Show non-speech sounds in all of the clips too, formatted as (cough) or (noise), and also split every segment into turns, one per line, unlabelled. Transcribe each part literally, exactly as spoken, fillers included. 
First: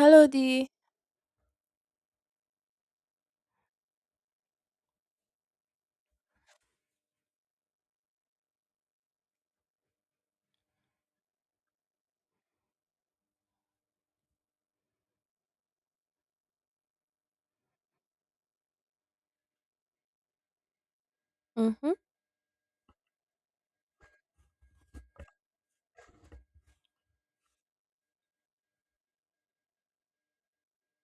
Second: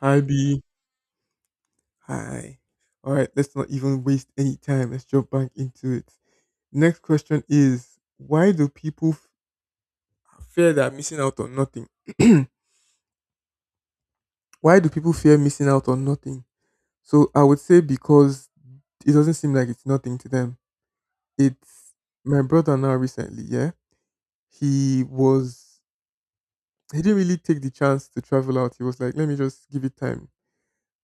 Hi
D.
B.
Halodi.
Hi. All right, let's not even waste any time. Let's jump back into it. Next question is, why do people f- fear they're missing out on nothing? (clears throat) why do people fear missing out on nothing? So I would say because it doesn't seem like it's nothing to them. It's
Mhm,
my brother now recently, yeah. He was he didn't really take the chance to travel out. He was like, let me just give it time.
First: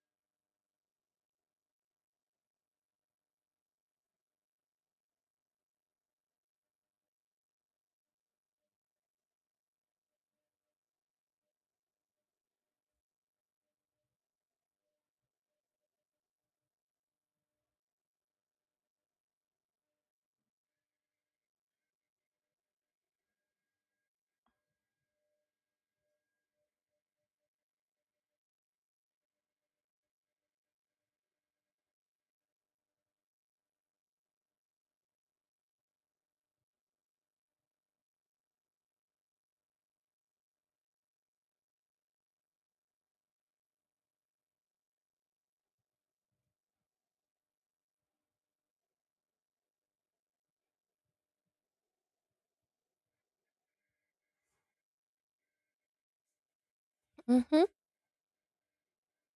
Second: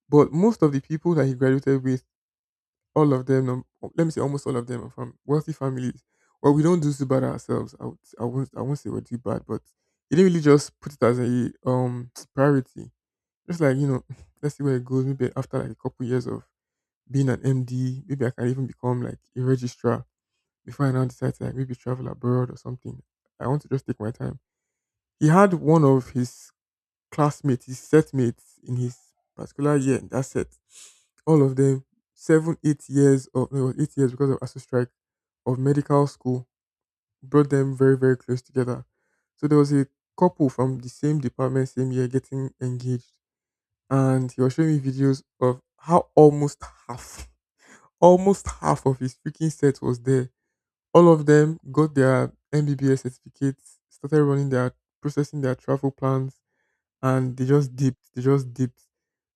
But most of the people that he graduated with, all of them, um, let me say almost all of them are from wealthy families. Well, we don't do so bad ourselves. I, would, I won't. I won't say we do bad, but he didn't really just put it as a um (tsk) priority. Just like you know, (laughs) (tsk) let's see where it goes. Maybe after like a couple years of being an M D, maybe I can even become like a registrar before I now decide to like maybe travel abroad or something. I want to just take my time. He had one of his classmate, his set mates, in his particular year in that set, all of them, seven, eight years of, no, eight years because of A S U strike of medical school, brought them very, very close together. So there was a couple from the same department, same year getting engaged. And he was showing me videos of how almost half, almost half of his freaking set was there. All of them got their M B B S certificates, started running their processing their travel plans, and they
mhm,
just dipped. They just dipped.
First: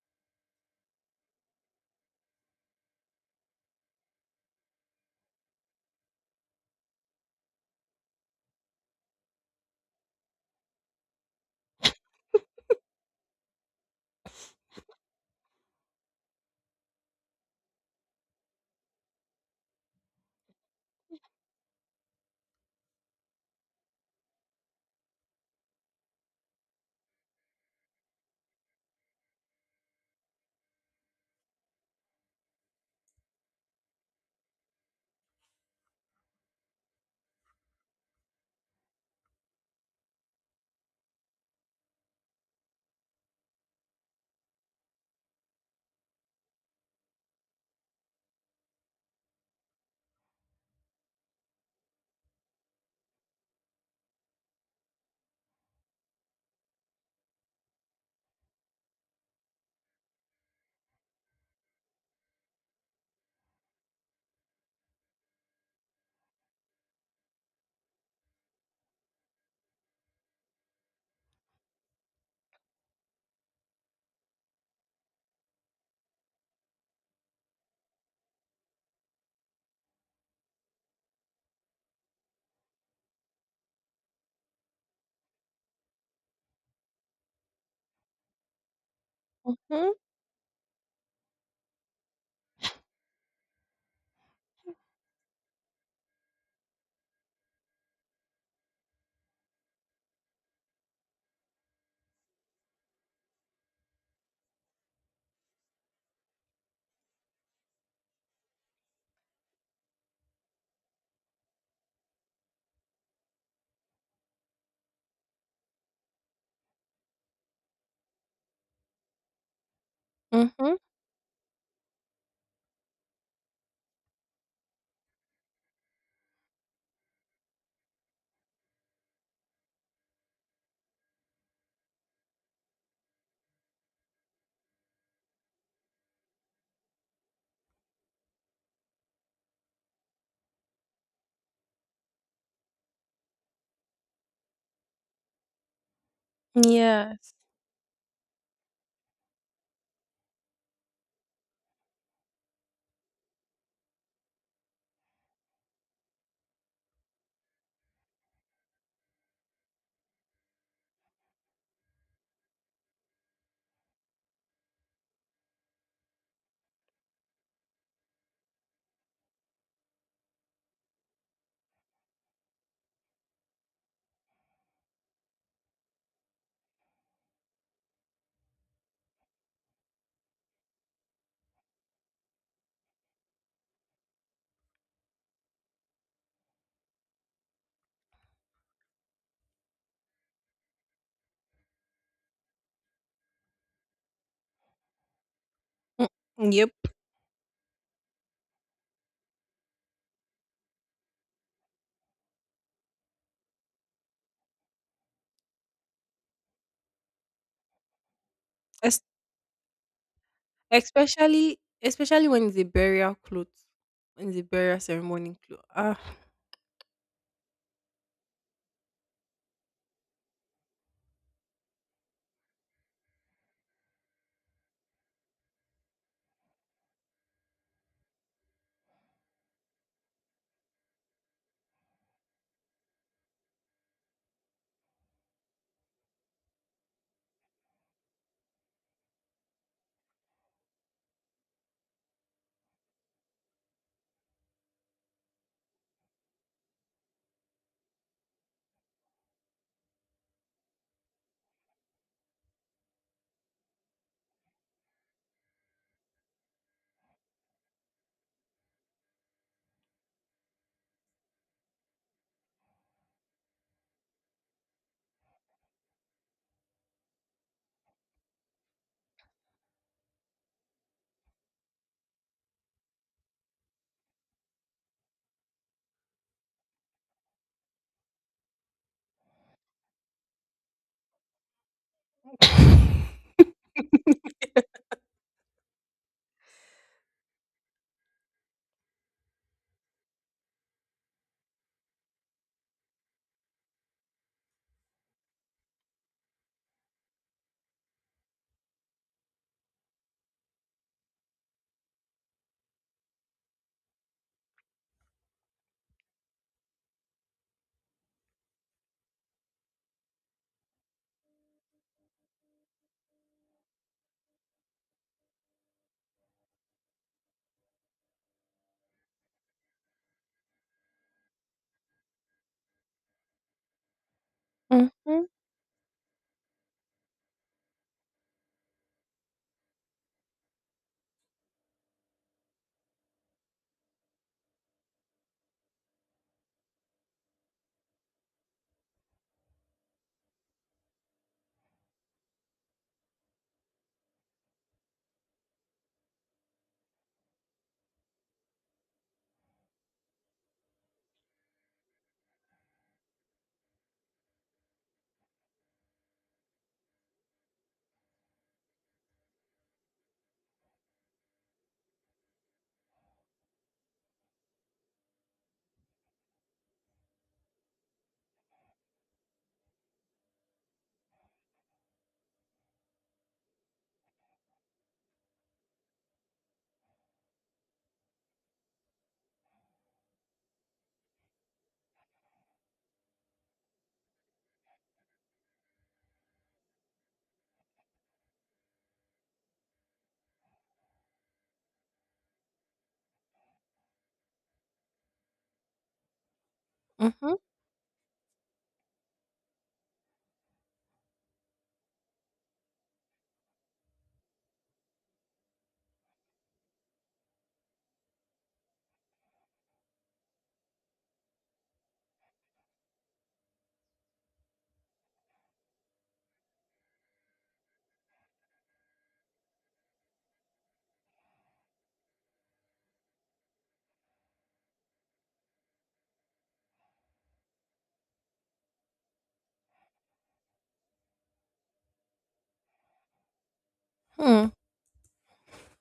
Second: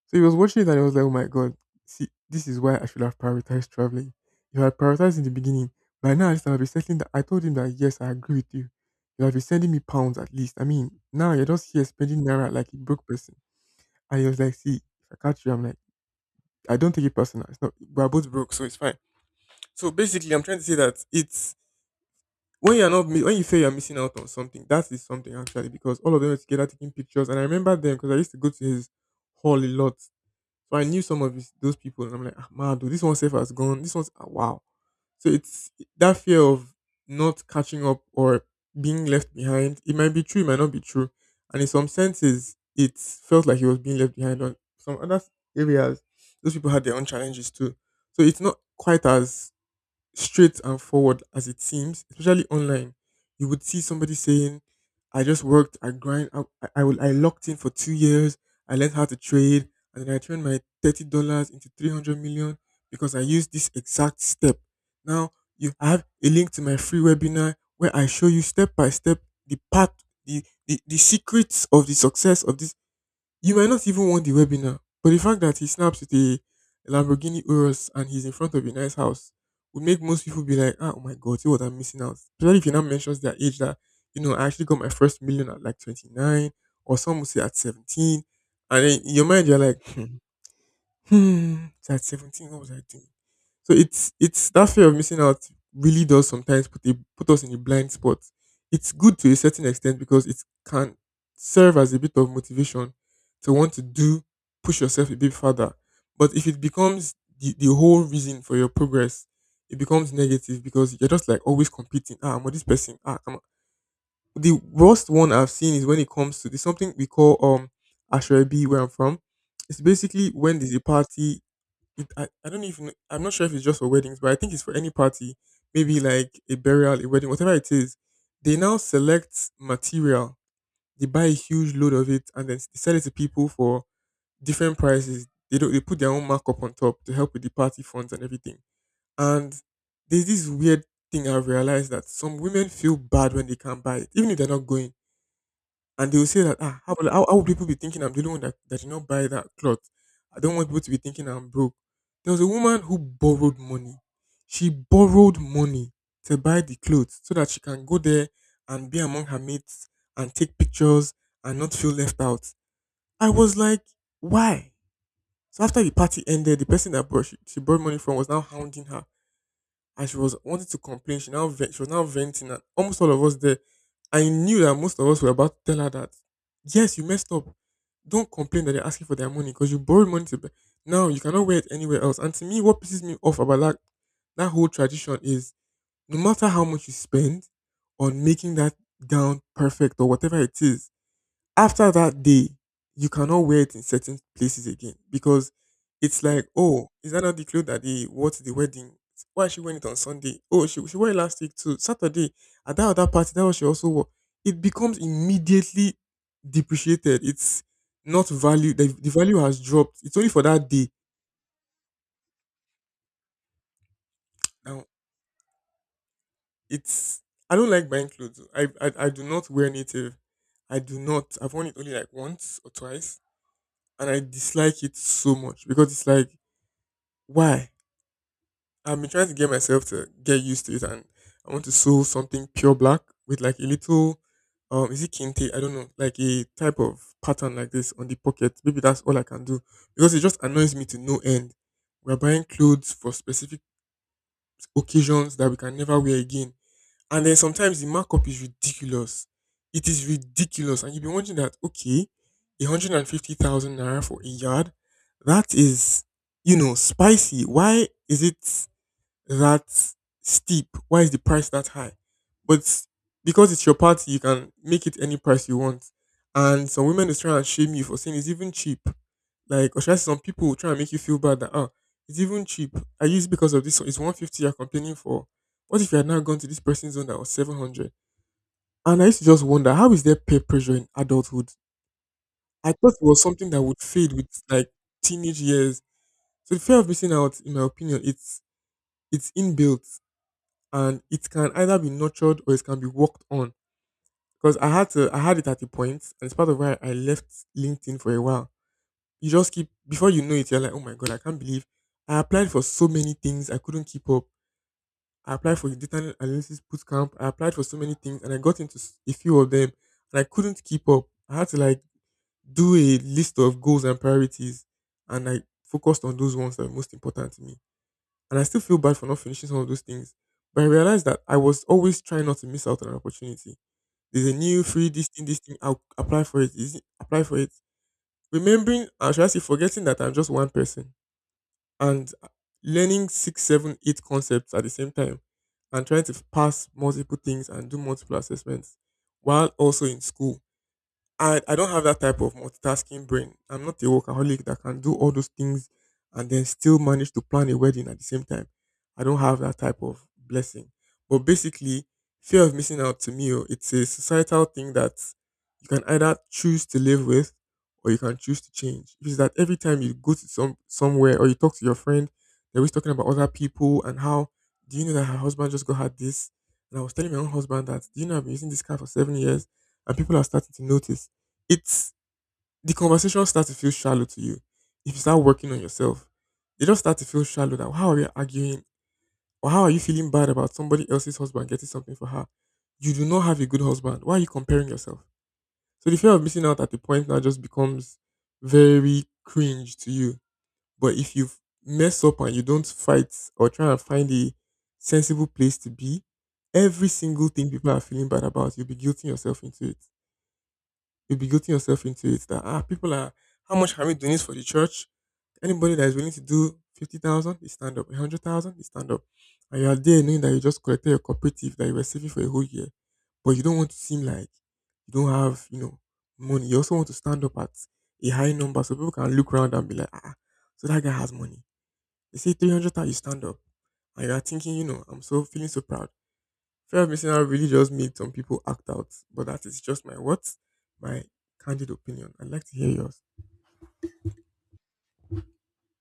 So he was watching it and he was like, oh my God, see, this is why I should have prioritized traveling. If I had prioritized in the beginning, by now at least I'll be settling that. I told him that, yes, I agree with you. You'll be sending me pounds at least. I mean, now you're just here spending naira like a broke person. And he was like, see, if I catch you, I'm like, I don't take it personal. It's not, we're both broke, so it's fine. So basically, I'm trying to say that it's when you're not, mi- when you feel you're missing out on something, that is something actually, because all of them were together taking pictures. And I remember them because I used to go to his hall a lot, so I knew some of his, those people, and I'm like, ah, man, dude, this one safe has gone. This one's, ah, wow. So it's that fear of not catching up or being left behind. It might be true, it might not be true, and in some senses, it felt like he was being left behind. On some other areas, those people had their own challenges too. So it's not quite as straight and forward as it seems. Especially online, you would see somebody saying, "I just worked, I grind, I I, I, will, I locked in for two years, I learned how to trade, and then I turned my thirty dollars into three hundred million because I used this exact step." Now you have a link to my free webinar where I show you step by step the path, the, the the secrets of the success of this. You might not even want the webinar, but the fact that he snaps with a Lamborghini Urus and he's in front of a nice house would make most people be like, ah, oh my God, see what I'm missing out. Especially if he now mentions their age that, you know, I actually got my first million at like twenty-nine, or some would say at seventeen. And then in your mind, you're like,
mhm,
hmm, hmm, so at seventeen, what was I doing? So it's it's that fear of missing out really does sometimes put a, put us in a blind spot. It's good to a certain extent because it can serve as a bit of motivation to want to do push yourself a bit further. But if it becomes the, the whole reason for your progress, it becomes negative because you're just like always competing. Ah, I'm with this person. Ah, I'm the worst one I've seen is when it comes to this something we call um Ashrebi where I'm from. It's basically when there's
mhm.
a party, it, I, I don't even I'm not sure if it's just for weddings, but I think it's for any party, maybe like a burial, a wedding, whatever it is. They now select material. They buy a huge load of it and then s- they sell it to people for different prices. They don't, they put their own markup on top to help with the party funds and everything. And there's this weird thing I've realized, that some women feel bad when they can't buy it, even if they're not going, and they will say that, ah, how, will- how,
Yes.
how would people be thinking I'm the only one that, that did not buy that cloth? I don't want people to be thinking I'm broke. There was a woman who borrowed money. She borrowed money to buy the clothes so that she can go there and be among her mates and take pictures and not feel left out. I was like, why? So after the party ended, the person that brought, she, she borrowed money from was now hounding her, and she was wanting to complain. She now ve- she was now venting, and almost all of us there. I knew that most of us were about to tell her that, yes, you messed up. Don't complain that they're asking for their money because you borrowed money to buy. Now you cannot wear it anywhere else. And to me, what pisses me off about that that whole tradition is, no matter how much you spend on making that gown perfect or whatever it is, after that day, you cannot wear it in certain places again because
Mm,
it's like,
mm, yep.
oh, is that not the clothes that they wore to the wedding? Why is she wearing it on Sunday? Oh, she, she wore it last week too. Saturday at that other party, that was she also wore. It becomes immediately depreciated. It's not value. The,
Es
the value has dropped. It's only for that day.
especially especially when it's a burial cloth, when it's a burial
Now
ceremony cloth. Ah.
it's I don't like buying clothes. I, I I do not wear native. I do not. I've worn it only like once or twice, and I dislike it so much because it's like, why? I've been trying to get myself to get used to it, and I want to sew something pure black with like a little, um, is it kente? I don't know, like a type of pattern like this on the pocket. Maybe that's all I can do because it just annoys me to no end. We're buying clothes for specific occasions that we can never wear again, and then sometimes the markup is ridiculous. It is ridiculous, and you've been wondering that, okay, a hundred and fifty thousand naira for a yard, that is, you know, spicy. Why is it that steep? Why is the price that high? But because it's your party, you can make it any price you want. And some women is trying to shame you for saying it's even cheap. Like, or should I say, some people will try and make you feel bad that, oh, it's even cheap. I use because of this, so it's one hundred fifty you're complaining for. What if you had now gone to this person's zone that was seven hundred? And I used to just wonder, how is there peer pressure in adulthood? I thought it was something that would fade with like teenage years. So the fear of missing out, in my opinion, it's it's inbuilt, and it can either be nurtured or it can be worked on. Because I had to, I had it at a point, and it's part of why I left LinkedIn for a while. You just keep, before you know it, you're like, oh my God, I can't believe I applied for so many things, I couldn't keep up. I applied for the data analysis bootcamp. I applied for so many things, and I got into s- a few of them, and I couldn't keep up. I had to like do a list of goals and priorities, and I focused on those ones that were most important to me, and I still feel bad for not finishing some of those things. But I realized that I was always trying not to miss out on an opportunity. There's a new free this thing,
Mhm,
this thing, I'll apply for it. Is it apply for it? Remembering, or should I say, forgetting that I'm just one person and uh, learning six, seven, eight concepts at the same time, and trying to pass multiple things and do multiple assessments while also in school. I, I don't have that type of multitasking brain. I'm not a workaholic that can do all those things and then still manage to plan a wedding at the same time. I don't have that type of blessing. But basically, fear of missing out to me, oh, it's a societal thing that you can either choose to live with or you can choose to change, which is that every time you go to some somewhere or you talk to your friend, they're always talking about other people and how, do you know that her husband just got had this? And I was telling my own husband that, do you know I've been using this car for seven years and people are starting to notice it's the conversation starts to feel shallow to you if you start working on yourself. They just start to feel shallow that how are you arguing or how are you feeling bad about somebody else's husband getting something for her? You do not have a good husband. Why are you comparing yourself? So the fear of missing out at the point now just becomes very cringe to you. But if you mess up and you don't fight or try and find a sensible place to be, every single
mhm,
thing people are feeling bad about, you'll be guilting yourself into it you'll be guilting yourself into it that, ah, people are how much can we donate for the church? Anybody that is willing to do fifty thousand, they stand up. A hundred thousand, they stand up. And you are there knowing that you just collected your cooperative that you were saving for a whole year, but you don't want to seem like you don't have, you know, money. You also want to stand up at a high number so people can look around and be like, ah, so that guy has money. They say three hundred thousand, you stand up, and you are thinking, you know, I'm so feeling so proud. Fear of missing out really just made some people act out, but that is just my what? My candid opinion. I'd like to hear yours.
hmm.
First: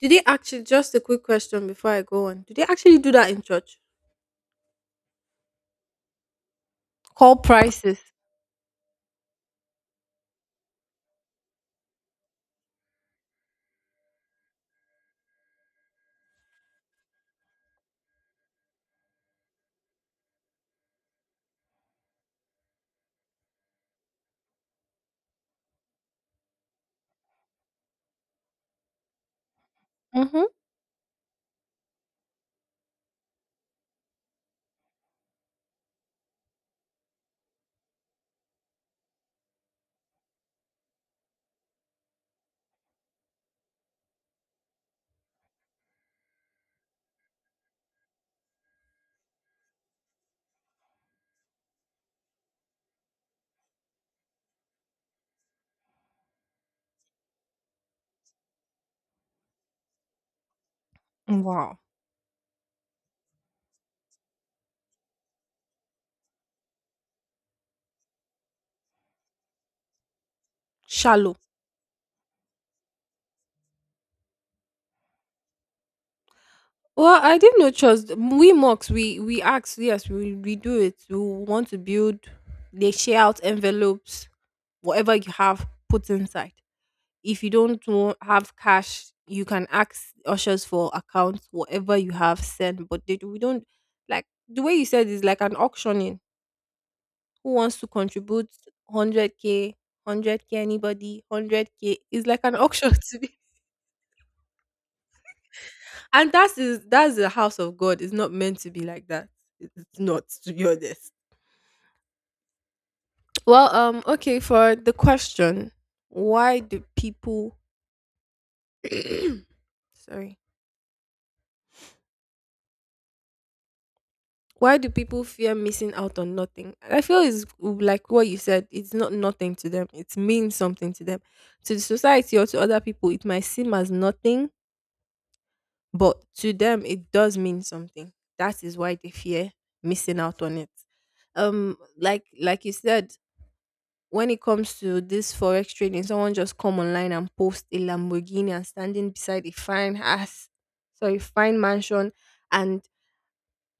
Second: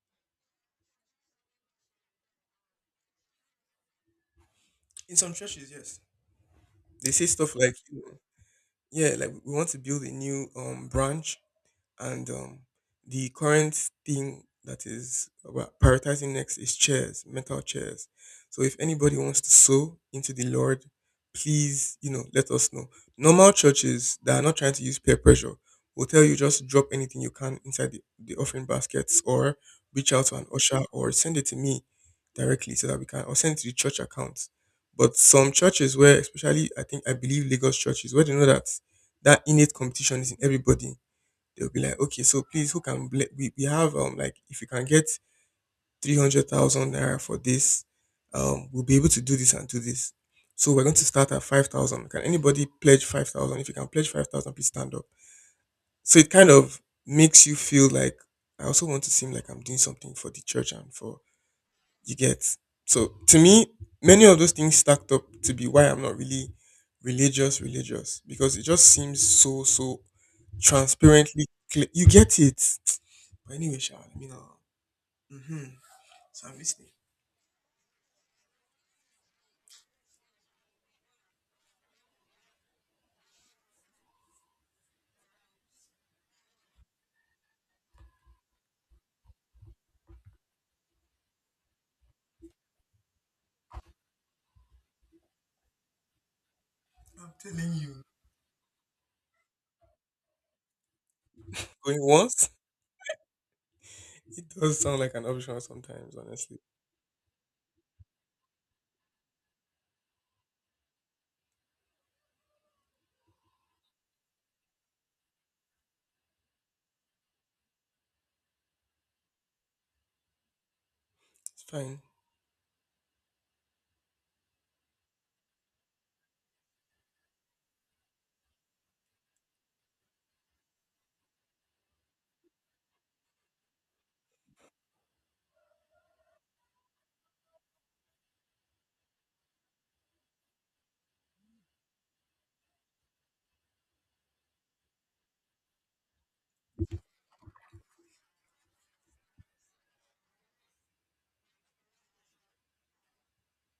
Do they actually just a quick question before I go on. Do they actually do that in church?
In some churches, yes, they say
Call
stuff like, you
prices.
know, yeah, like we want to build a new um branch. And um, the current thing that is about prioritizing next is chairs, metal chairs. So if anybody wants to sow into the Lord, please, you know, let us know. Normal churches that are not trying to use peer pressure will tell you just drop anything you can inside the, the offering baskets or reach out to an
Mhm.
usher or send it to me directly so that we can, or send it to the church account. But some churches, where especially I think I believe Lagos churches where they know that that innate competition is in everybody, they'll be like, okay, so please, who can ble- we we have um like, if you can get three hundred thousand naira for this, um, we'll be able to do this and do this. So we're going to start at five thousand. Can anybody pledge five thousand? If you can pledge five thousand, please stand up. So it kind of makes you feel like, I also want to seem like I'm doing something for the church and for,
Wow.
you get. So to me, many of those things stacked up to be why I'm not really religious, religious, because it just seems so so
Shallow.
transparently clear. You get it. But anyway, Sha, let me know. Mm-hmm. So I'm listening.
Well, I didn't know trust. We mocks, we we ask, yes, we we do it. We want to build. They share out envelopes, whatever you have, put inside. If you don't wa- have cash, you can ask ushers for accounts. Whatever you have, send. But they, do- we don't like the way you said. Is like an auctioning.
I'm
Who
telling
wants to
you.
contribute hundred k, hundred k? Anybody, hundred k?
Going
It's like
once?
an auction. (laughs) to be
It does sound like an option sometimes,
And that
honestly.
is, that's the house of God. It's not meant to be like that. It's not, to be honest. Well, um, okay, for the question, why do people (clears throat) sorry.
It's fine.
Why do people fear missing out on nothing? I feel it's like what you said, it's not nothing to them. It means something to them. To the society or to other people, it might seem as nothing, but to them it does mean something. That is why they fear missing out on it, um like like you said, when it comes to this forex trading, someone just come online and post a Lamborghini and standing beside a fine house, sorry, fine mansion, and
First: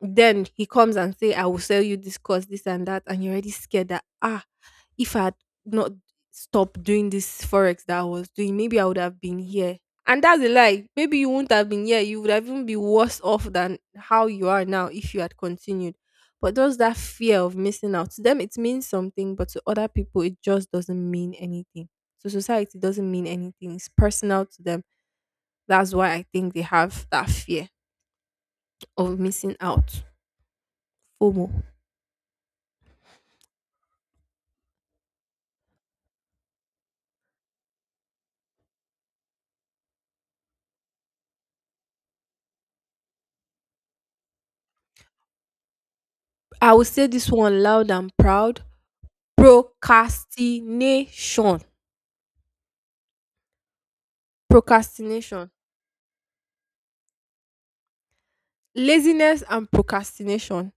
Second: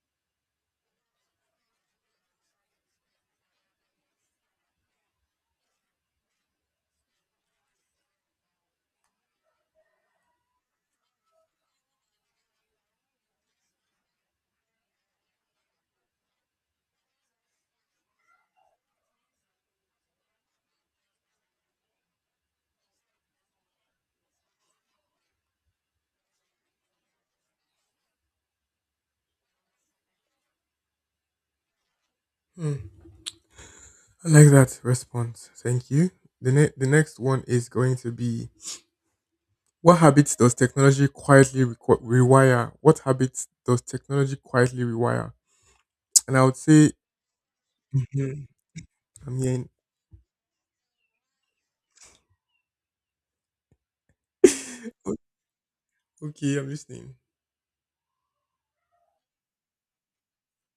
then he comes and say, I will sell you this course, this and that, and you're already scared that, ah, if I had not stopped doing this forex that I was doing, maybe I would have been here. And that's a lie. Maybe you wouldn't have been here. You would have even be worse off than how you are now if you had continued. But there's that fear of missing out. To them it means something, but to other people it just doesn't mean anything. To society it doesn't mean anything. It's personal to them. That's why I think they have that fear of missing out. FOMO.
Hmm. I like that response. Thank you. The, ne- the next one is going to be: what habits does technology quietly requ- rewire? What habits does technology quietly rewire? And I would
I will
say,
say this one loud and
mhm.
proud.
I'm hearing.
Procrastination.
(laughs) O-
Procrastination.
okay, I'm listening.
Laziness and procrastination.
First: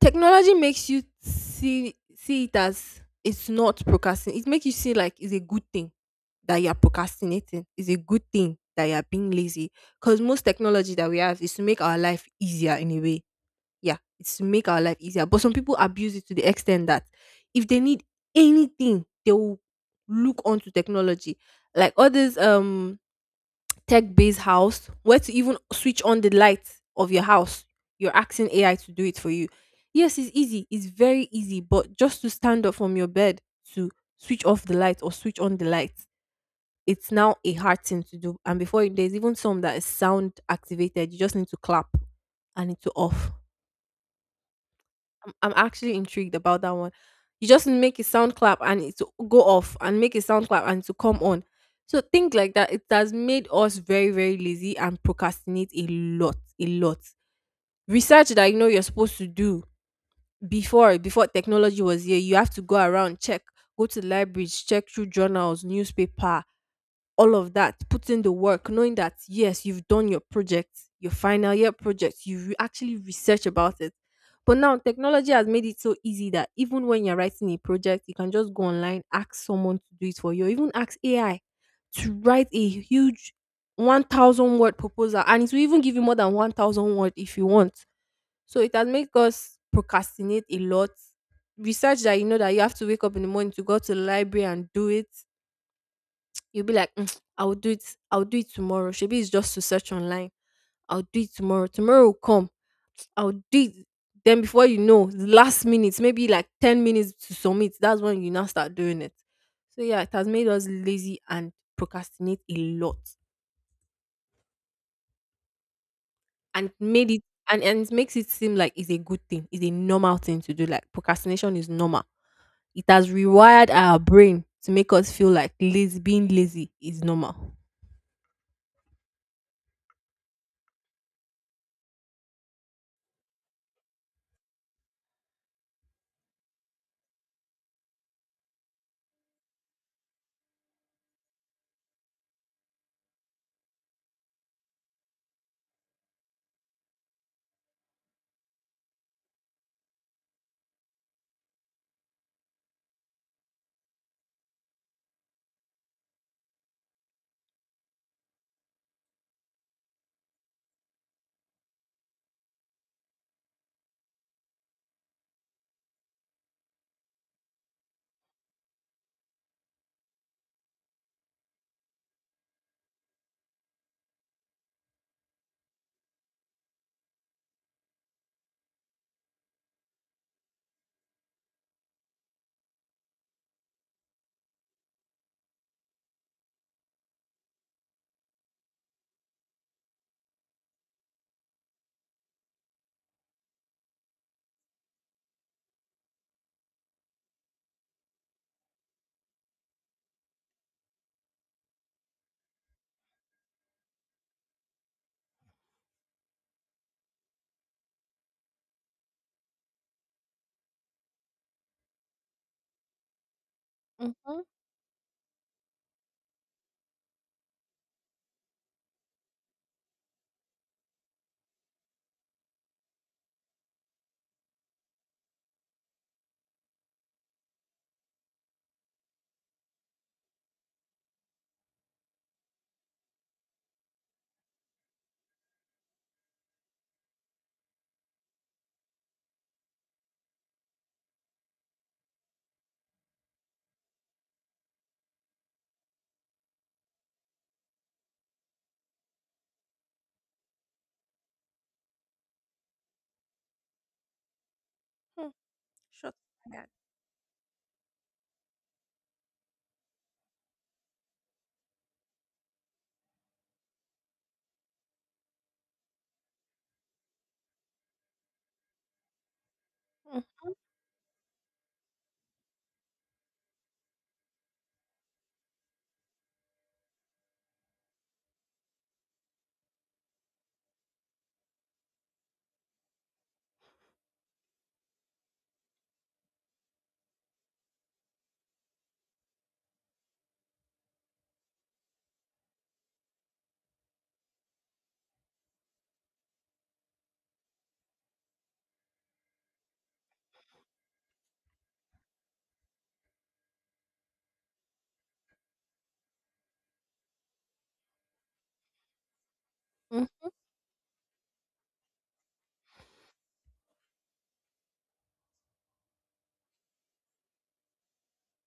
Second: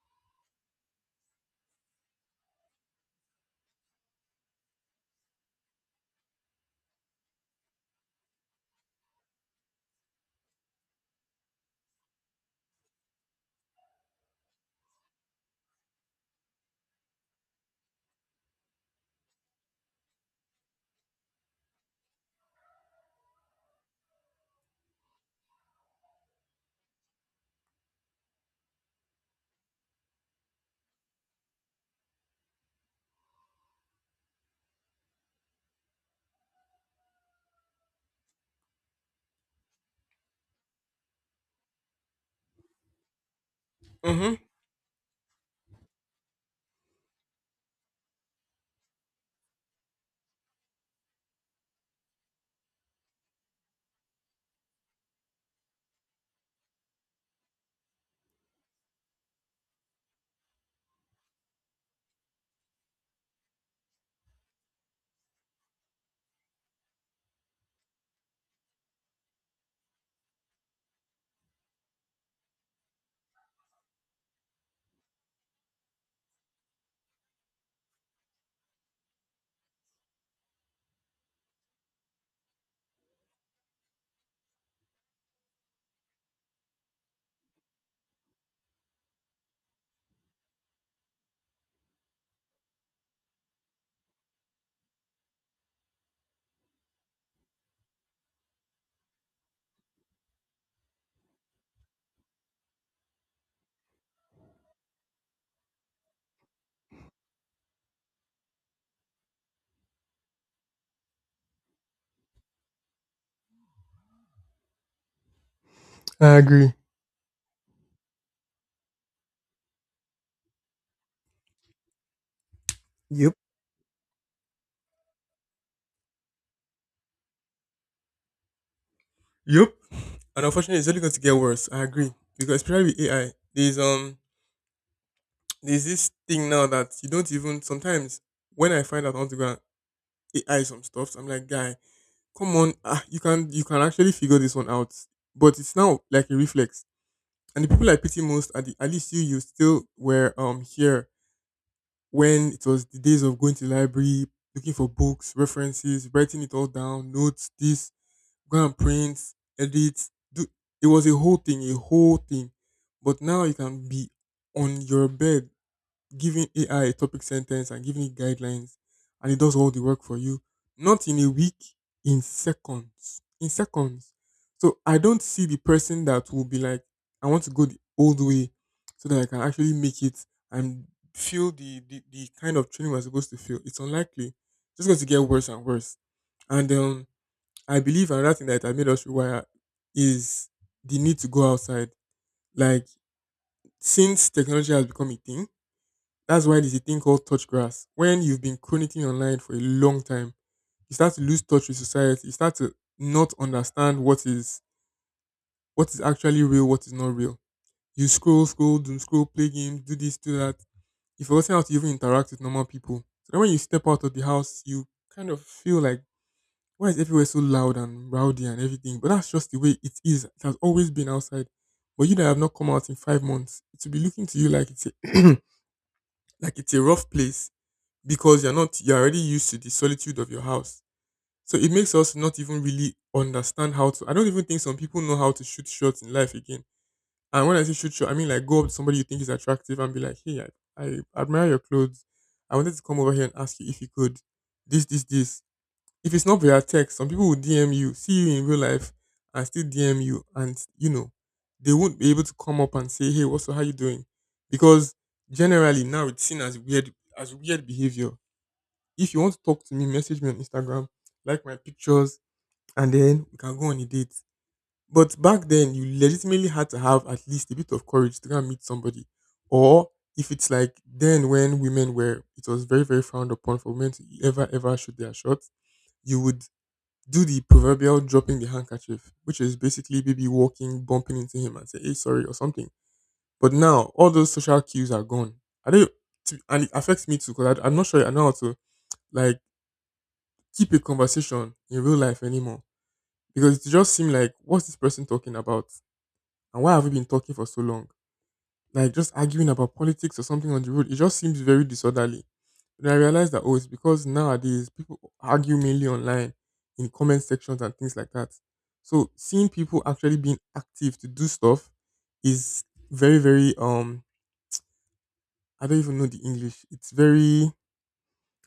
Technology makes you see see it as it's not procrastinating. It makes you see like it's a good thing that you are procrastinating. It's a good thing that you are being lazy. Because most technology that we have is to make our life easier in a way. Yeah, it's to make our life easier. But some people abuse it to the extent that if they need anything, they will look onto technology. Like all this um tech based house, where to even switch on the lights of your house, you're asking A I to do it for you. Yes, it's easy. It's very easy, but just to stand up from your bed to switch off the light or switch on the lights, it's now a hard thing to do. And before it, there's even some that is sound activated. You just need to clap and it's off.
Mm-hmm.
I'm I'm actually intrigued about that one. You just make a sound clap and it to go off, and make a sound clap and to come on. So things like that, it has made us very, very lazy and procrastinate a lot, a lot. Research that you know you're supposed to do, before before technology was here, you have to go around, check, go to libraries, check through journals, newspaper, all of that, put in the work, knowing that yes, you've done your project, your final year project, you re- actually research about it. But now technology has made it so easy that even when you're writing a project, you can just go online, ask someone to do it for you, or even ask A I to write a huge one thousand word proposal, and it will even give you more than one thousand word if you want. So it has made us procrastinate a lot. Research that you know that you have to wake up in the morning to go to the library and do it, you'll be like, "Mm, I'll do it. I'll do it tomorrow. Maybe it's just to search online. I'll do it tomorrow. Tomorrow will come. I'll do it." Then before you know, the last minute, maybe like ten minutes to submit, that's when you now start doing it. So yeah, it has made us lazy and procrastinate a lot.
I
And
agree.
made it, and, and it makes it seem like it's a good thing, it's a normal thing to do. Like procrastination is normal. It has
Yep.
rewired our brain to make us feel like lazy, being lazy is normal.
Yep, and unfortunately, it's only going to get worse. I agree, because especially with A I, there's um there's this thing now that you don't even sometimes, when I find out I want to go and A I some stuff, I'm like, guy, come on, ah, you can you can actually figure this one out. But it's now like a reflex, and the people I pity most are the, at least you you still were um here when it was the days of going to the library, looking for books, references, writing it all down, notes, this, go and print, edit, do. It was a whole thing, a whole thing. But now you can be on your bed giving A I a topic sentence and giving it guidelines, and it does all the work for you. Not in a week, in seconds. In seconds. So I don't see the person that will be like, I want to go the old way so that I can actually make it and feel the, the, the kind of training we're supposed to feel. It's unlikely. It's just going to get worse and worse. And um, I believe another thing that it made us rewire is the need to go outside. Like, since technology has become a thing, that's why there's a thing called touch grass. When you've been chronicling online for a long time, you start to lose touch with society. You start to not understand what is what is actually real, what is not real. You scroll, scroll, doom scroll, play games, do this, do that. You've forgotten how to even interact with normal people. So then when you step out of the
Mm-hmm.
house, you kind of feel like, why is everywhere so loud and rowdy and everything? But that's just the way it is. It has always been outside. But you that have not come out in five months, it will be looking to you like it's a (clears throat) like it's a rough place because you're not you're already used to the solitude of your house. So it makes us not even really understand how to. I don't even think some people know how to shoot shots in life again. And when I say shoot shot, I mean like go up to somebody you think is attractive and be like, hey, I, I admire your clothes. I wanted to come over here and ask you if you could this, this, this. If it's not via text, some people will D M you, see you in real life, and still D M you, and you know they won't be able to come up and say, "Hey, what's up? How you doing?" Because generally now
Shut
it's seen as
that.
weird as weird behavior. If you want to talk to me, message me on Instagram, like my pictures, and then we can go on a date. But back then, you legitimately had to have at least a bit of courage to go and meet somebody, or, if it's like then when women were, it was very very frowned upon for women to ever ever shoot their shots. You would do the proverbial dropping the handkerchief, which is basically maybe walking, bumping into him and say, hey, sorry, or something. But now all those social cues are gone. I don't, to- and it affects me too because I'm not sure I know how to, like, keep a conversation in real life anymore because it just seems like, what's this person talking about and why have we been talking for so long? Like, just arguing about politics or something on the road. It just seems very disorderly. Then I realized that, oh, it's because nowadays people argue mainly online in comment sections and things like that. So seeing people actually
Mm-hmm.
being active to do stuff is very, very, um I don't even know the English. It's very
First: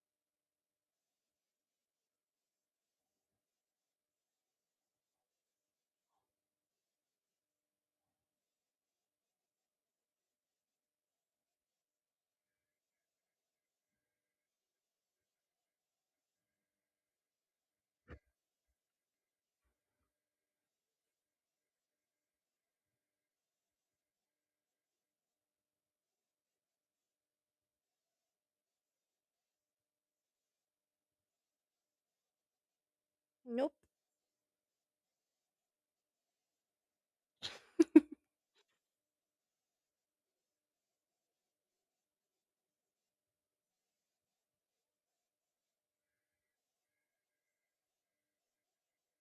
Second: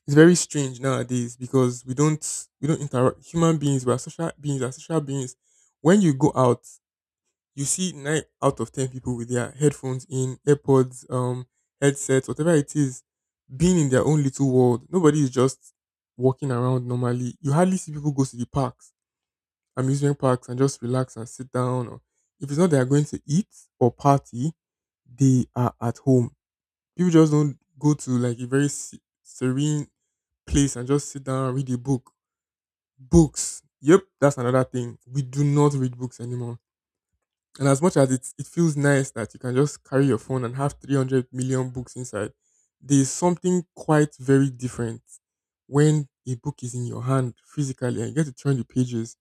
it's very strange nowadays, because we don't we don't interact. Human beings, we are social beings, we are social beings. When you go out, you see nine out of ten people with their headphones in, AirPods, um, headsets, whatever it is, being in their own little world. Nobody is just walking around normally. You hardly see people go to the parks, amusement parks, and just relax and sit down. Or if it's not they are going to eat or party, they are at home. People just don't go to like a very se- serene place and just sit down and read a book. Books.
Nope.
Yep, that's another thing. We do not read books anymore, and as much as it, it feels nice that you can just carry your phone and have 300 million books inside, there's something quite very different when a book is in your hand physically and you get to turn the pages.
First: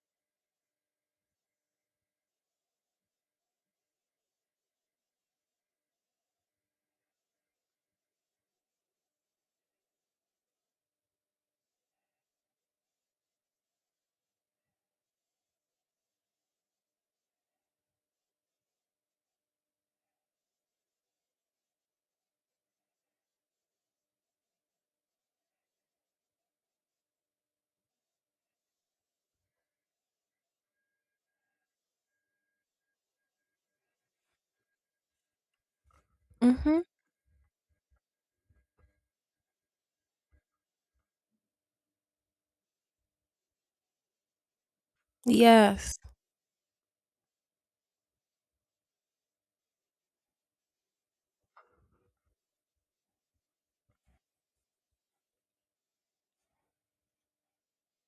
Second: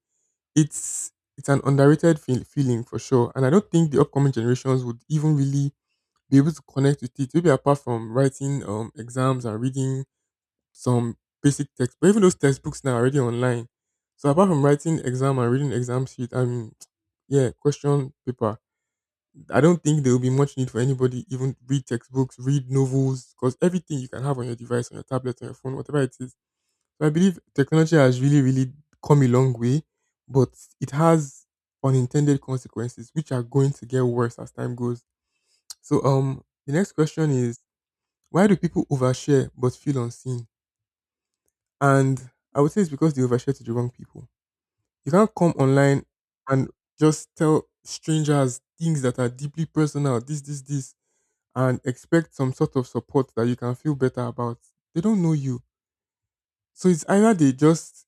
It's it's an underrated feel, feeling for sure. And I don't think the upcoming generations would even really be able to connect with it, maybe apart from writing um, exams and reading some basic text. But even those textbooks now are already online. So apart from writing exam and reading exam sheet, I mean, yeah, question paper, I don't think there will be much need for anybody even read textbooks, read novels, because everything you can have on your device, on your tablet, on your phone, whatever it is. So I believe technology has really, really come a long way, but it has unintended consequences which are going to get worse as time goes. So um the
Mm-hmm.
next question is, why do people overshare but feel unseen? And I would say it's because they overshare to the wrong people. You can't come
Yes,
online and just tell strangers things that are deeply personal, this, this, this and expect some sort of support that you can feel better about. They don't know you. So it's either they just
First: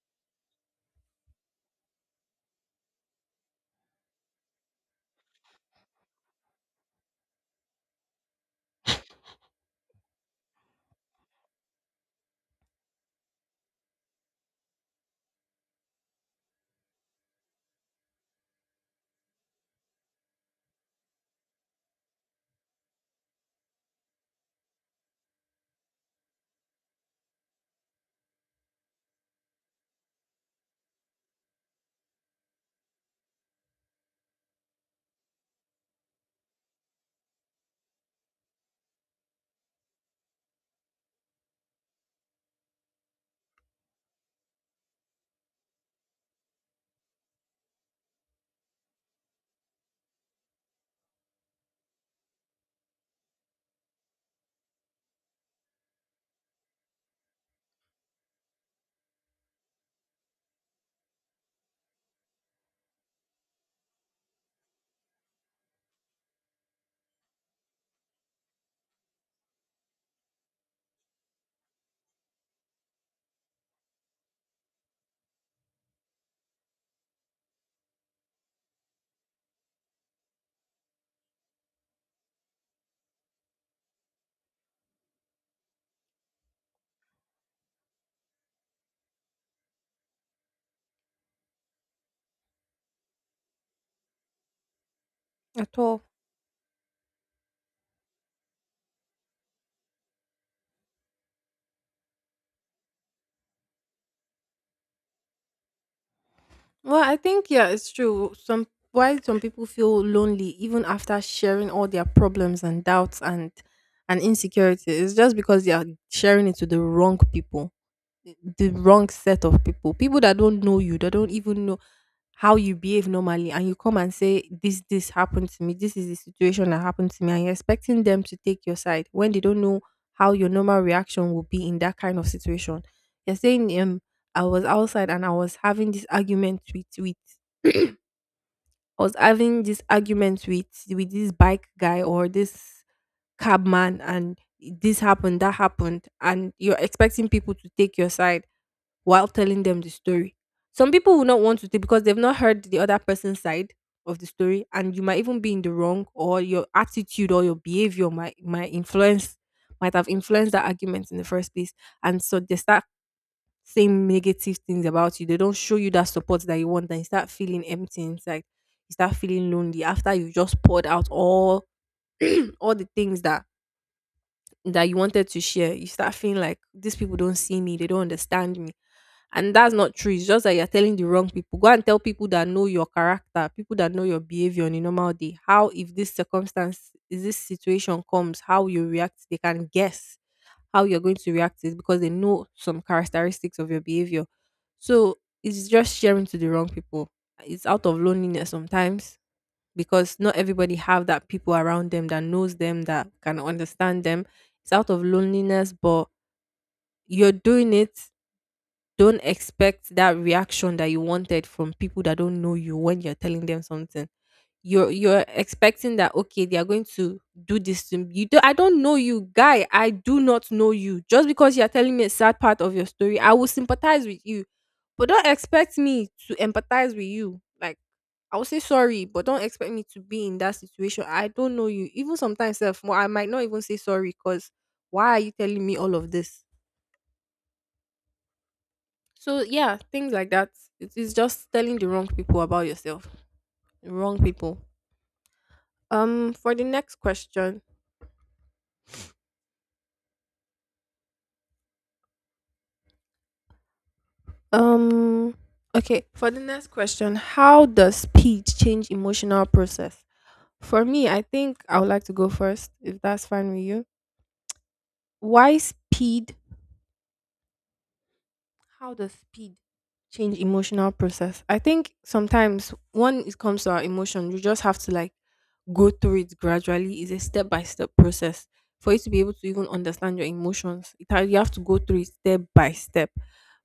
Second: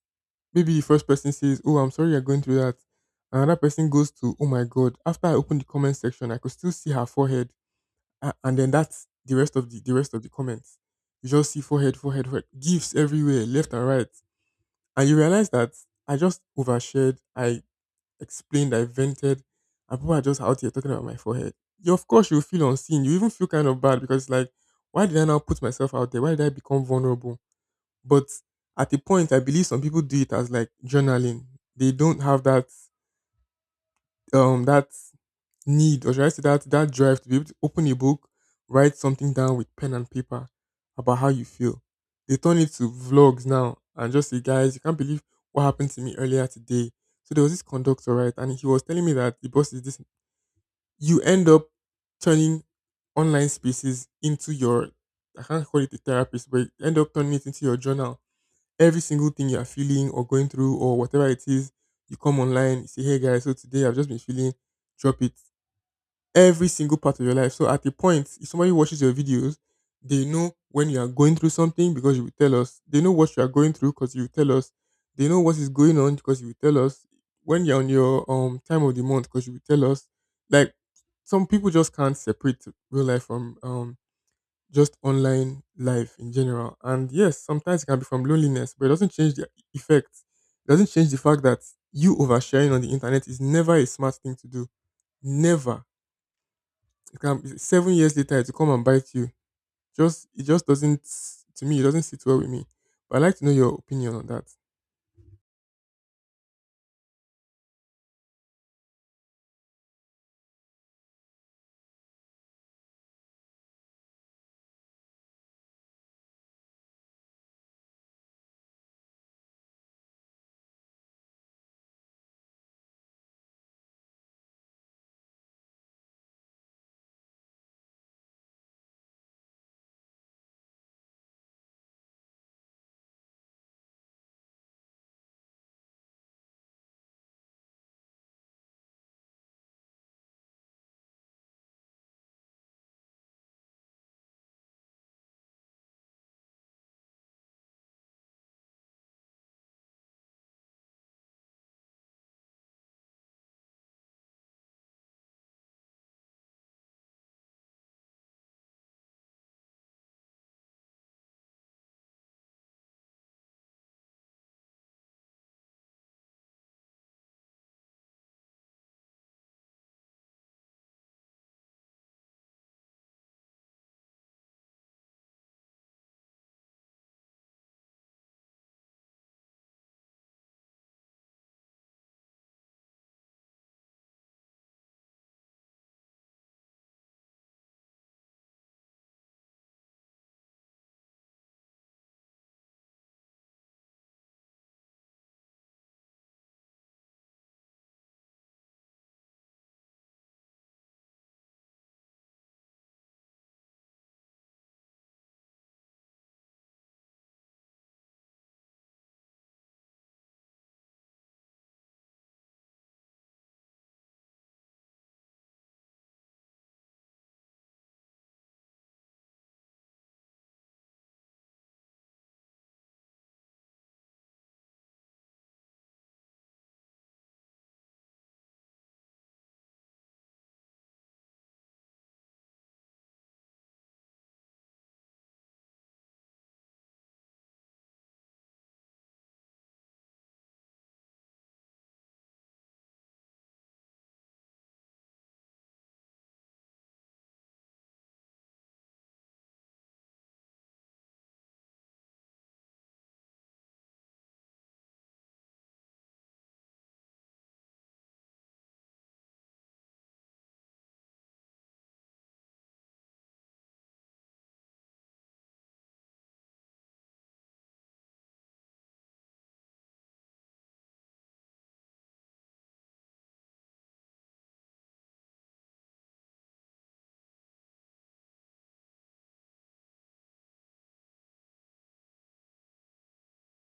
maybe the first person says, "Oh, I'm sorry you're going through that." Another person goes to, "Oh my god, after I opened the comment section, I could still see her forehead." A- And then that's the rest of the the rest of the comments. You just see forehead, forehead, forehead, gifts everywhere, left and right. And you realize that I just overshared. I explained, I vented, and people are just out here talking about my forehead. You, of course you feel unseen. You even feel kind of bad because it's like, why did I now put myself out there? Why did I become vulnerable? But at a point, I believe some people do it as like journaling. They don't have that um that need, or should I say that that drive to be able to open a book, write something down with pen and paper about how you feel. They turn it to vlogs now and just say, "Guys, you can't believe what happened to me earlier today. So there was this conductor, right? And he was telling me that the boss is this." You end up turning online spaces into your, I can't call it a therapist, but you end up turning it into your journal. Every single thing you are feeling or going through or whatever it is, you come online, you say, "Hey guys, so today I've just been feeling," drop it, every single part of your life. So at a point, if somebody watches your videos, they know when you are going through something because you will tell us. They know what you are going through because you will tell us. They know what is going on because you will tell us. When you're on your um time of the month because you will tell us. Like, some people just can't separate real life from um just online life in general. And yes, sometimes it can be from loneliness, but it doesn't change the effect. It doesn't change the fact that you oversharing on the internet is never a smart thing to do.
at
Never.
all.
It can be seven years later, it will come and bite you. Just, it just doesn't, to me it doesn't sit well with me. But I like to know your opinion on that.
Well, I think, yeah, it's true. Some, why some people feel lonely even after sharing all their problems and doubts and and insecurities, is just because they are sharing it to the wrong people. The wrong set of people, people that don't know you, that don't even know how you behave normally, and you come and say this, this happened to me, this is the situation that happened to me, and you're expecting them to take your side when they don't know how your normal reaction will be in that kind of situation. You're saying, um I was outside and I was having this argument with with (clears throat) I was having this argument with with this bike guy or this cab man, and this happened, that happened, and you're expecting people to take your side while telling them the story. Some people will not want to take because they've not heard the other person's side of the story, and you might even be in the wrong, or your attitude or your behavior might might influence, might have influenced that argument in the first place, and so they start saying negative things about you. They don't show you that support that you want, and you start feeling empty inside. You start feeling lonely after you just poured out all all the things that that you wanted to share. You start feeling like these people don't see me, they don't understand me. And that's not true. It's just that you're telling the wrong people. Go and tell people that know your character, people that know your behavior on a normal day, how if this circumstance, if this situation comes, how you react, they can guess how you're going to react to it because they know some characteristics of your behavior. So it's just sharing to the wrong people. It's out of loneliness sometimes, because not everybody have that people around them that knows them, that can understand them. It's out of loneliness, but you're doing it. Don't expect that reaction that you wanted from people that don't know you when you're telling them something. You're you're expecting that, okay, they are going to do this to me. You do, I don't know you, guy. I do not know you. Just because you're telling me a sad part of your story, I will sympathize with you, but don't expect me to empathize with you. Like, I will say sorry, but don't expect me to be in that situation. I don't know you. Even sometimes self, I might not even say sorry, because why are you telling me all of this? So yeah, things like that. It is just telling the wrong people about yourself. Wrong people. Um for the next question, Um okay, for the next question, how does speed change emotional process? For me, I think I would like to go first if that's fine with you. Why speed? How does speed change emotional process? I think sometimes when it comes to our emotion, you just have to like go through it gradually. It's a step by step process for you to be able to even understand your emotions. It ha- you have to go through it step by step.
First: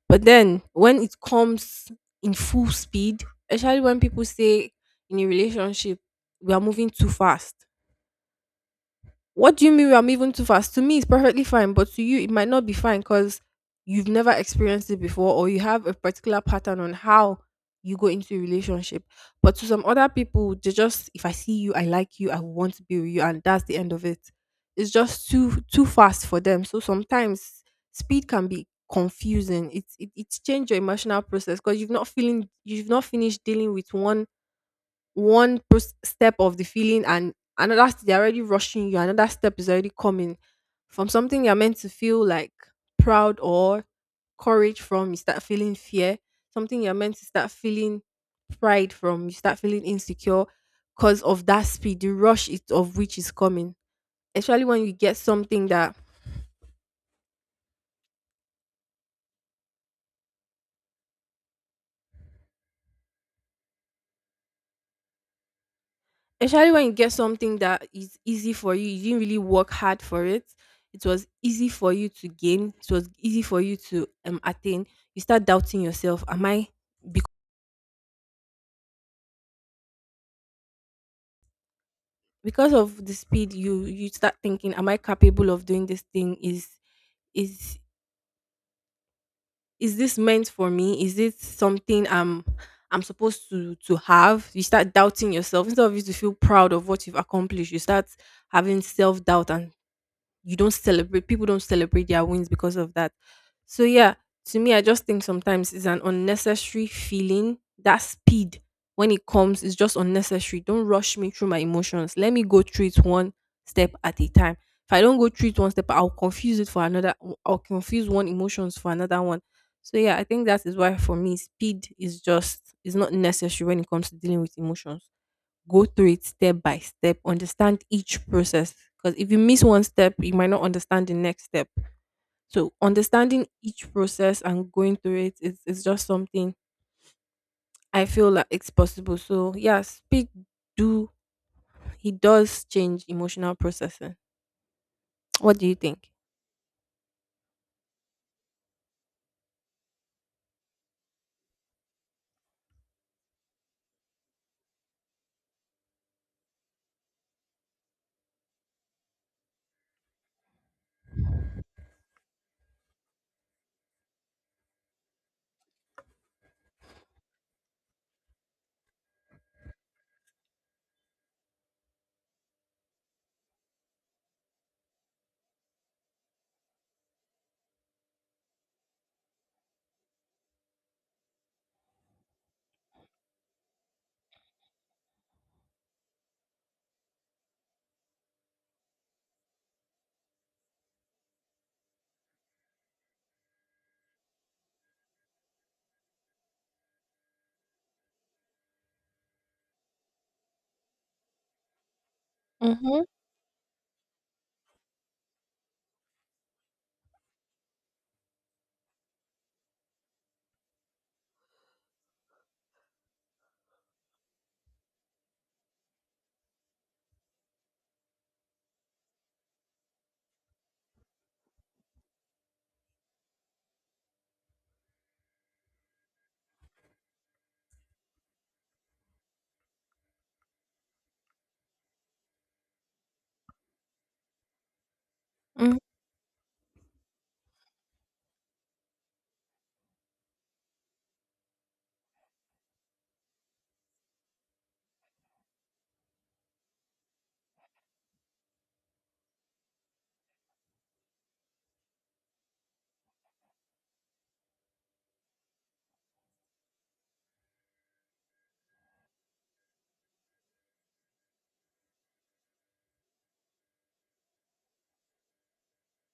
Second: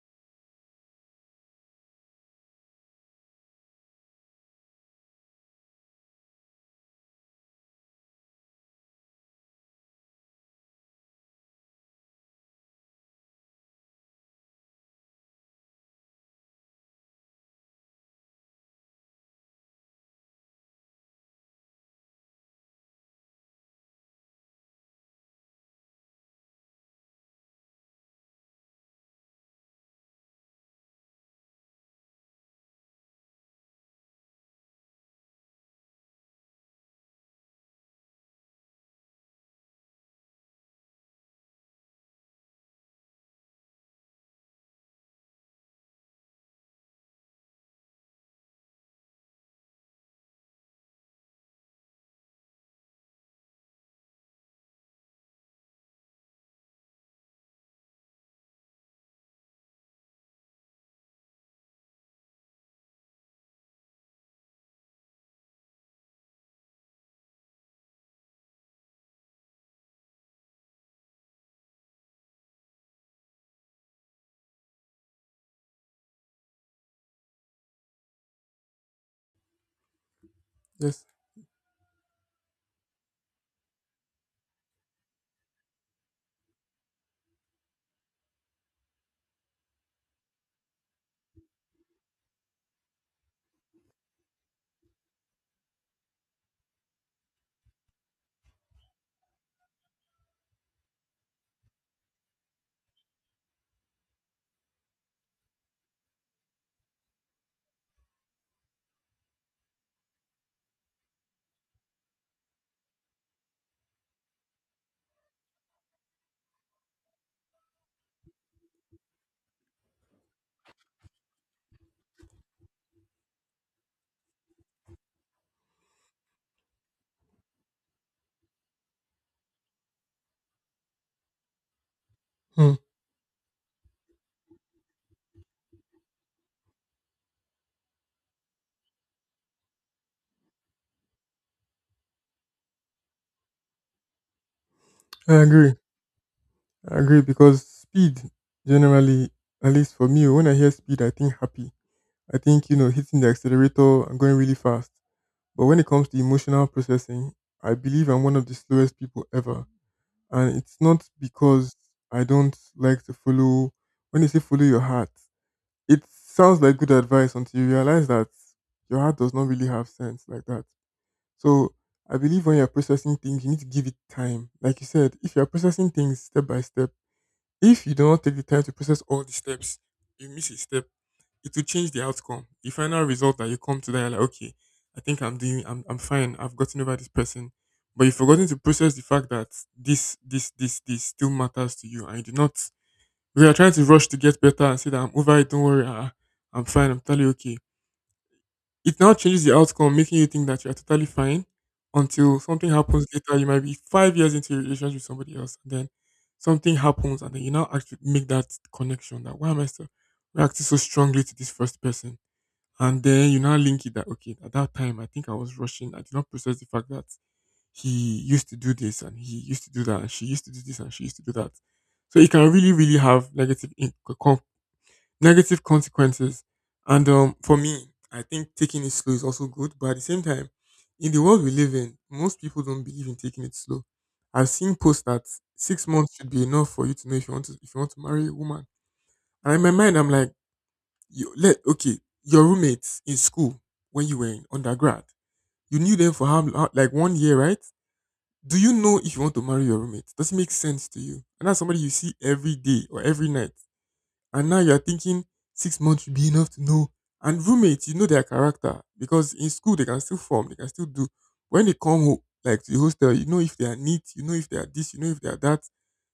But then when it comes in full speed, especially when people say in a relationship we are moving too fast, what do you mean I'm even too fast? To me, it's perfectly fine, but to you, it might not be fine because you've never experienced it before, or you have a particular pattern on how you go into a relationship. But to some other people, they just, if I see you, I like you, I want to be with you, and that's the end of it. It's just too too fast for them. So sometimes speed can be confusing. It's it, it's changed your emotional process because you've not feeling, you've not finished dealing with one one pros- step of the feeling, and another st- they're already rushing you. Another step is already coming. From something you're meant to feel like proud or courage from, you start feeling fear. Something you're meant to start feeling pride from, you start feeling insecure because of that speed, the rush is, of which is coming. Especially when you get something that, especially when you get something that is easy for you, you didn't really work hard for it, it was easy for you to gain, it was easy for you to, um, attain, you start doubting yourself. Am I bec-
Yes.
because of the speed, you you start thinking, am I capable of doing this thing? is is is this meant for me? Is it something i'm i'm supposed to to have? You start doubting yourself. Instead of you to feel proud of what you've accomplished, you start having self-doubt, and you don't celebrate, people don't celebrate their wins because of that. So yeah, to me, I just think sometimes it's an unnecessary feeling. That speed when it comes is just unnecessary. Don't rush me through my emotions. Let me go through it one step at a time. If I don't go through it one step, I'll confuse it for another. I'll confuse one emotions for another one. So yeah, I think that is why, for me, speed is just is not necessary when it comes to dealing with emotions. Go through it step by step, understand each process. Because if you miss one step, you might not understand the next step.
Hmm.
So understanding each process and going through it is, is just something I feel like it's possible. So yeah, speak do he does change emotional processing.
I
What do
agree.
you think?
I agree because speed generally, at least for me, when I hear speed, I think happy. I think, you know, hitting the accelerator and going really fast. But when it comes to emotional processing, I believe I'm one of the slowest people ever, and it's not because I don't like to follow. When they say follow your heart, it sounds like good advice until you realize that your heart does not really have sense like that. So I believe when you're processing things, you need to give it time. Like you said, if you're processing things step by step, if you do not take the time to process all the steps, you miss a step, it will change the outcome. The final result that you come to, that you're like, okay, I think I'm doing I'm I'm fine, I've gotten over this person. But you've forgotten to process the fact that this this this this still matters to you, and you do not, because you're trying to rush to get better and say that I'm over it, don't worry, ah, I'm fine, I'm totally okay. It now changes the outcome, making you think that you're totally fine until something
Mm-hmm.
happens later. You might be five years into your relationship with somebody else, and then something happens, and then you now actually make that connection, that why am I still reacting so strongly to this first person? And then you now link it that, okay, at that time I think I was rushing. I did not process the fact that he used to do this and he used to do that, and she used to do this and she used to do that. So it can really, really have negative in- negative consequences. And um, For me, I think taking it slow is also good. But at the same time, in the world we live in, most people don't believe in taking it slow. I've seen posts that six months should be enough for you to know if you want to if you want to marry a woman. And in my mind, I'm like, you let okay, your roommates in school when you were in undergrad, you knew them for how how- like one year, right? Do you know if you want to marry your roommate? Does it make sense to you? And that's somebody you see every day or every night. And now you're thinking six months should be enough to know. And roommates, you know their character because in school they can still form, they can still do. When they come home, like to the hostel, you know if they are neat, you know if they are this, you know if they are that.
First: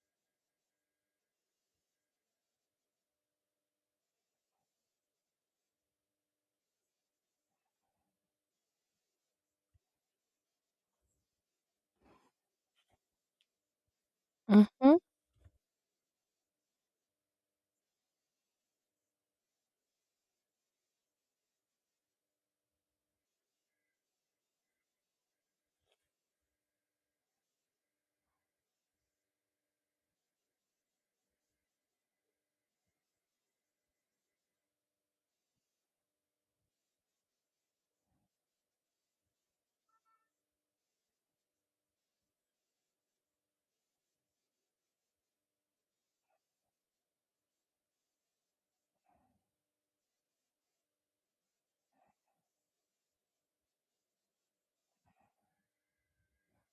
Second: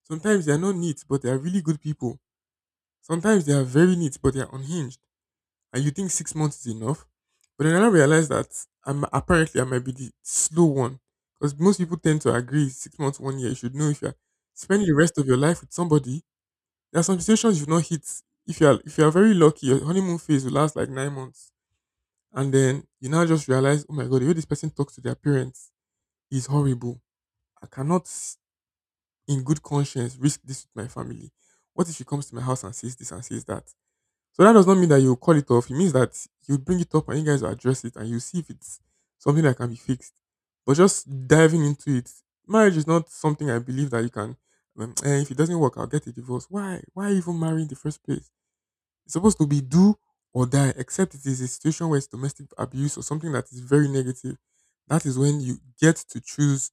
Sometimes they are not neat, but they are really good people. Sometimes they are very neat, but they are unhinged. And you think six months is enough, but then I now realize that I'm apparently, I might be the slow one, because most people tend to agree six months, one year. You should know if you're spending the rest of your life with somebody. There are some situations you've not hit. If you are, if you are very lucky, your honeymoon phase will last like nine months, and then you now just realize, oh my god, the way this person talks to their parents is horrible. I cannot, s- in good conscience, risk this with my family. What if she comes to my house and says this and says that? So that does not mean that you call it off. It means that you bring it up and you guys will address it, and you see if it's something that can be fixed. But just diving into it, marriage is not something I believe that you can. Um, eh, if it doesn't work, I'll get a divorce. Why? Why even marry in the first place? It's supposed to be do or die, except it is a situation where it's domestic abuse or something that is very negative. That is when you get to choose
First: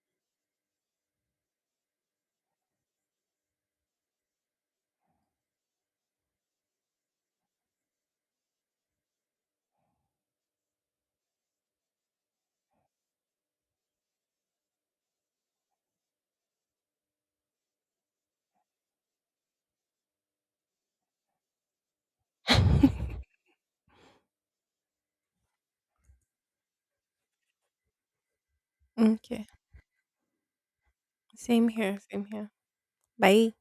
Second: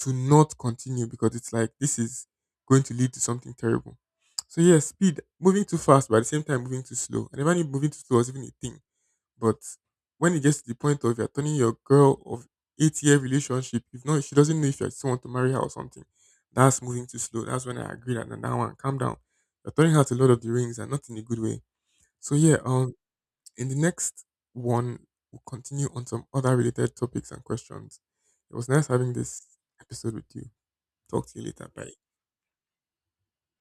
to not continue because it's like, this is going to lead to something terrible. So yeah, speed, moving too fast, but at the same time moving too slow. I never knew moving too slow was even a thing. But when it gets to the point of you're turning your girl of eight year relationship, if not she doesn't know if you still want to marry her or something, that's moving too slow. That's when I agree that now one calm down. You're turning out a lot of the rings, and not in a good way. so yeah, um,
Mm-hmm. (laughs)
in the next one, we'll continue on some other related topics and questions. It was nice having this
Okay.
episode with you. Talk to you
Same
later. Bye.
here. Same here. Bye.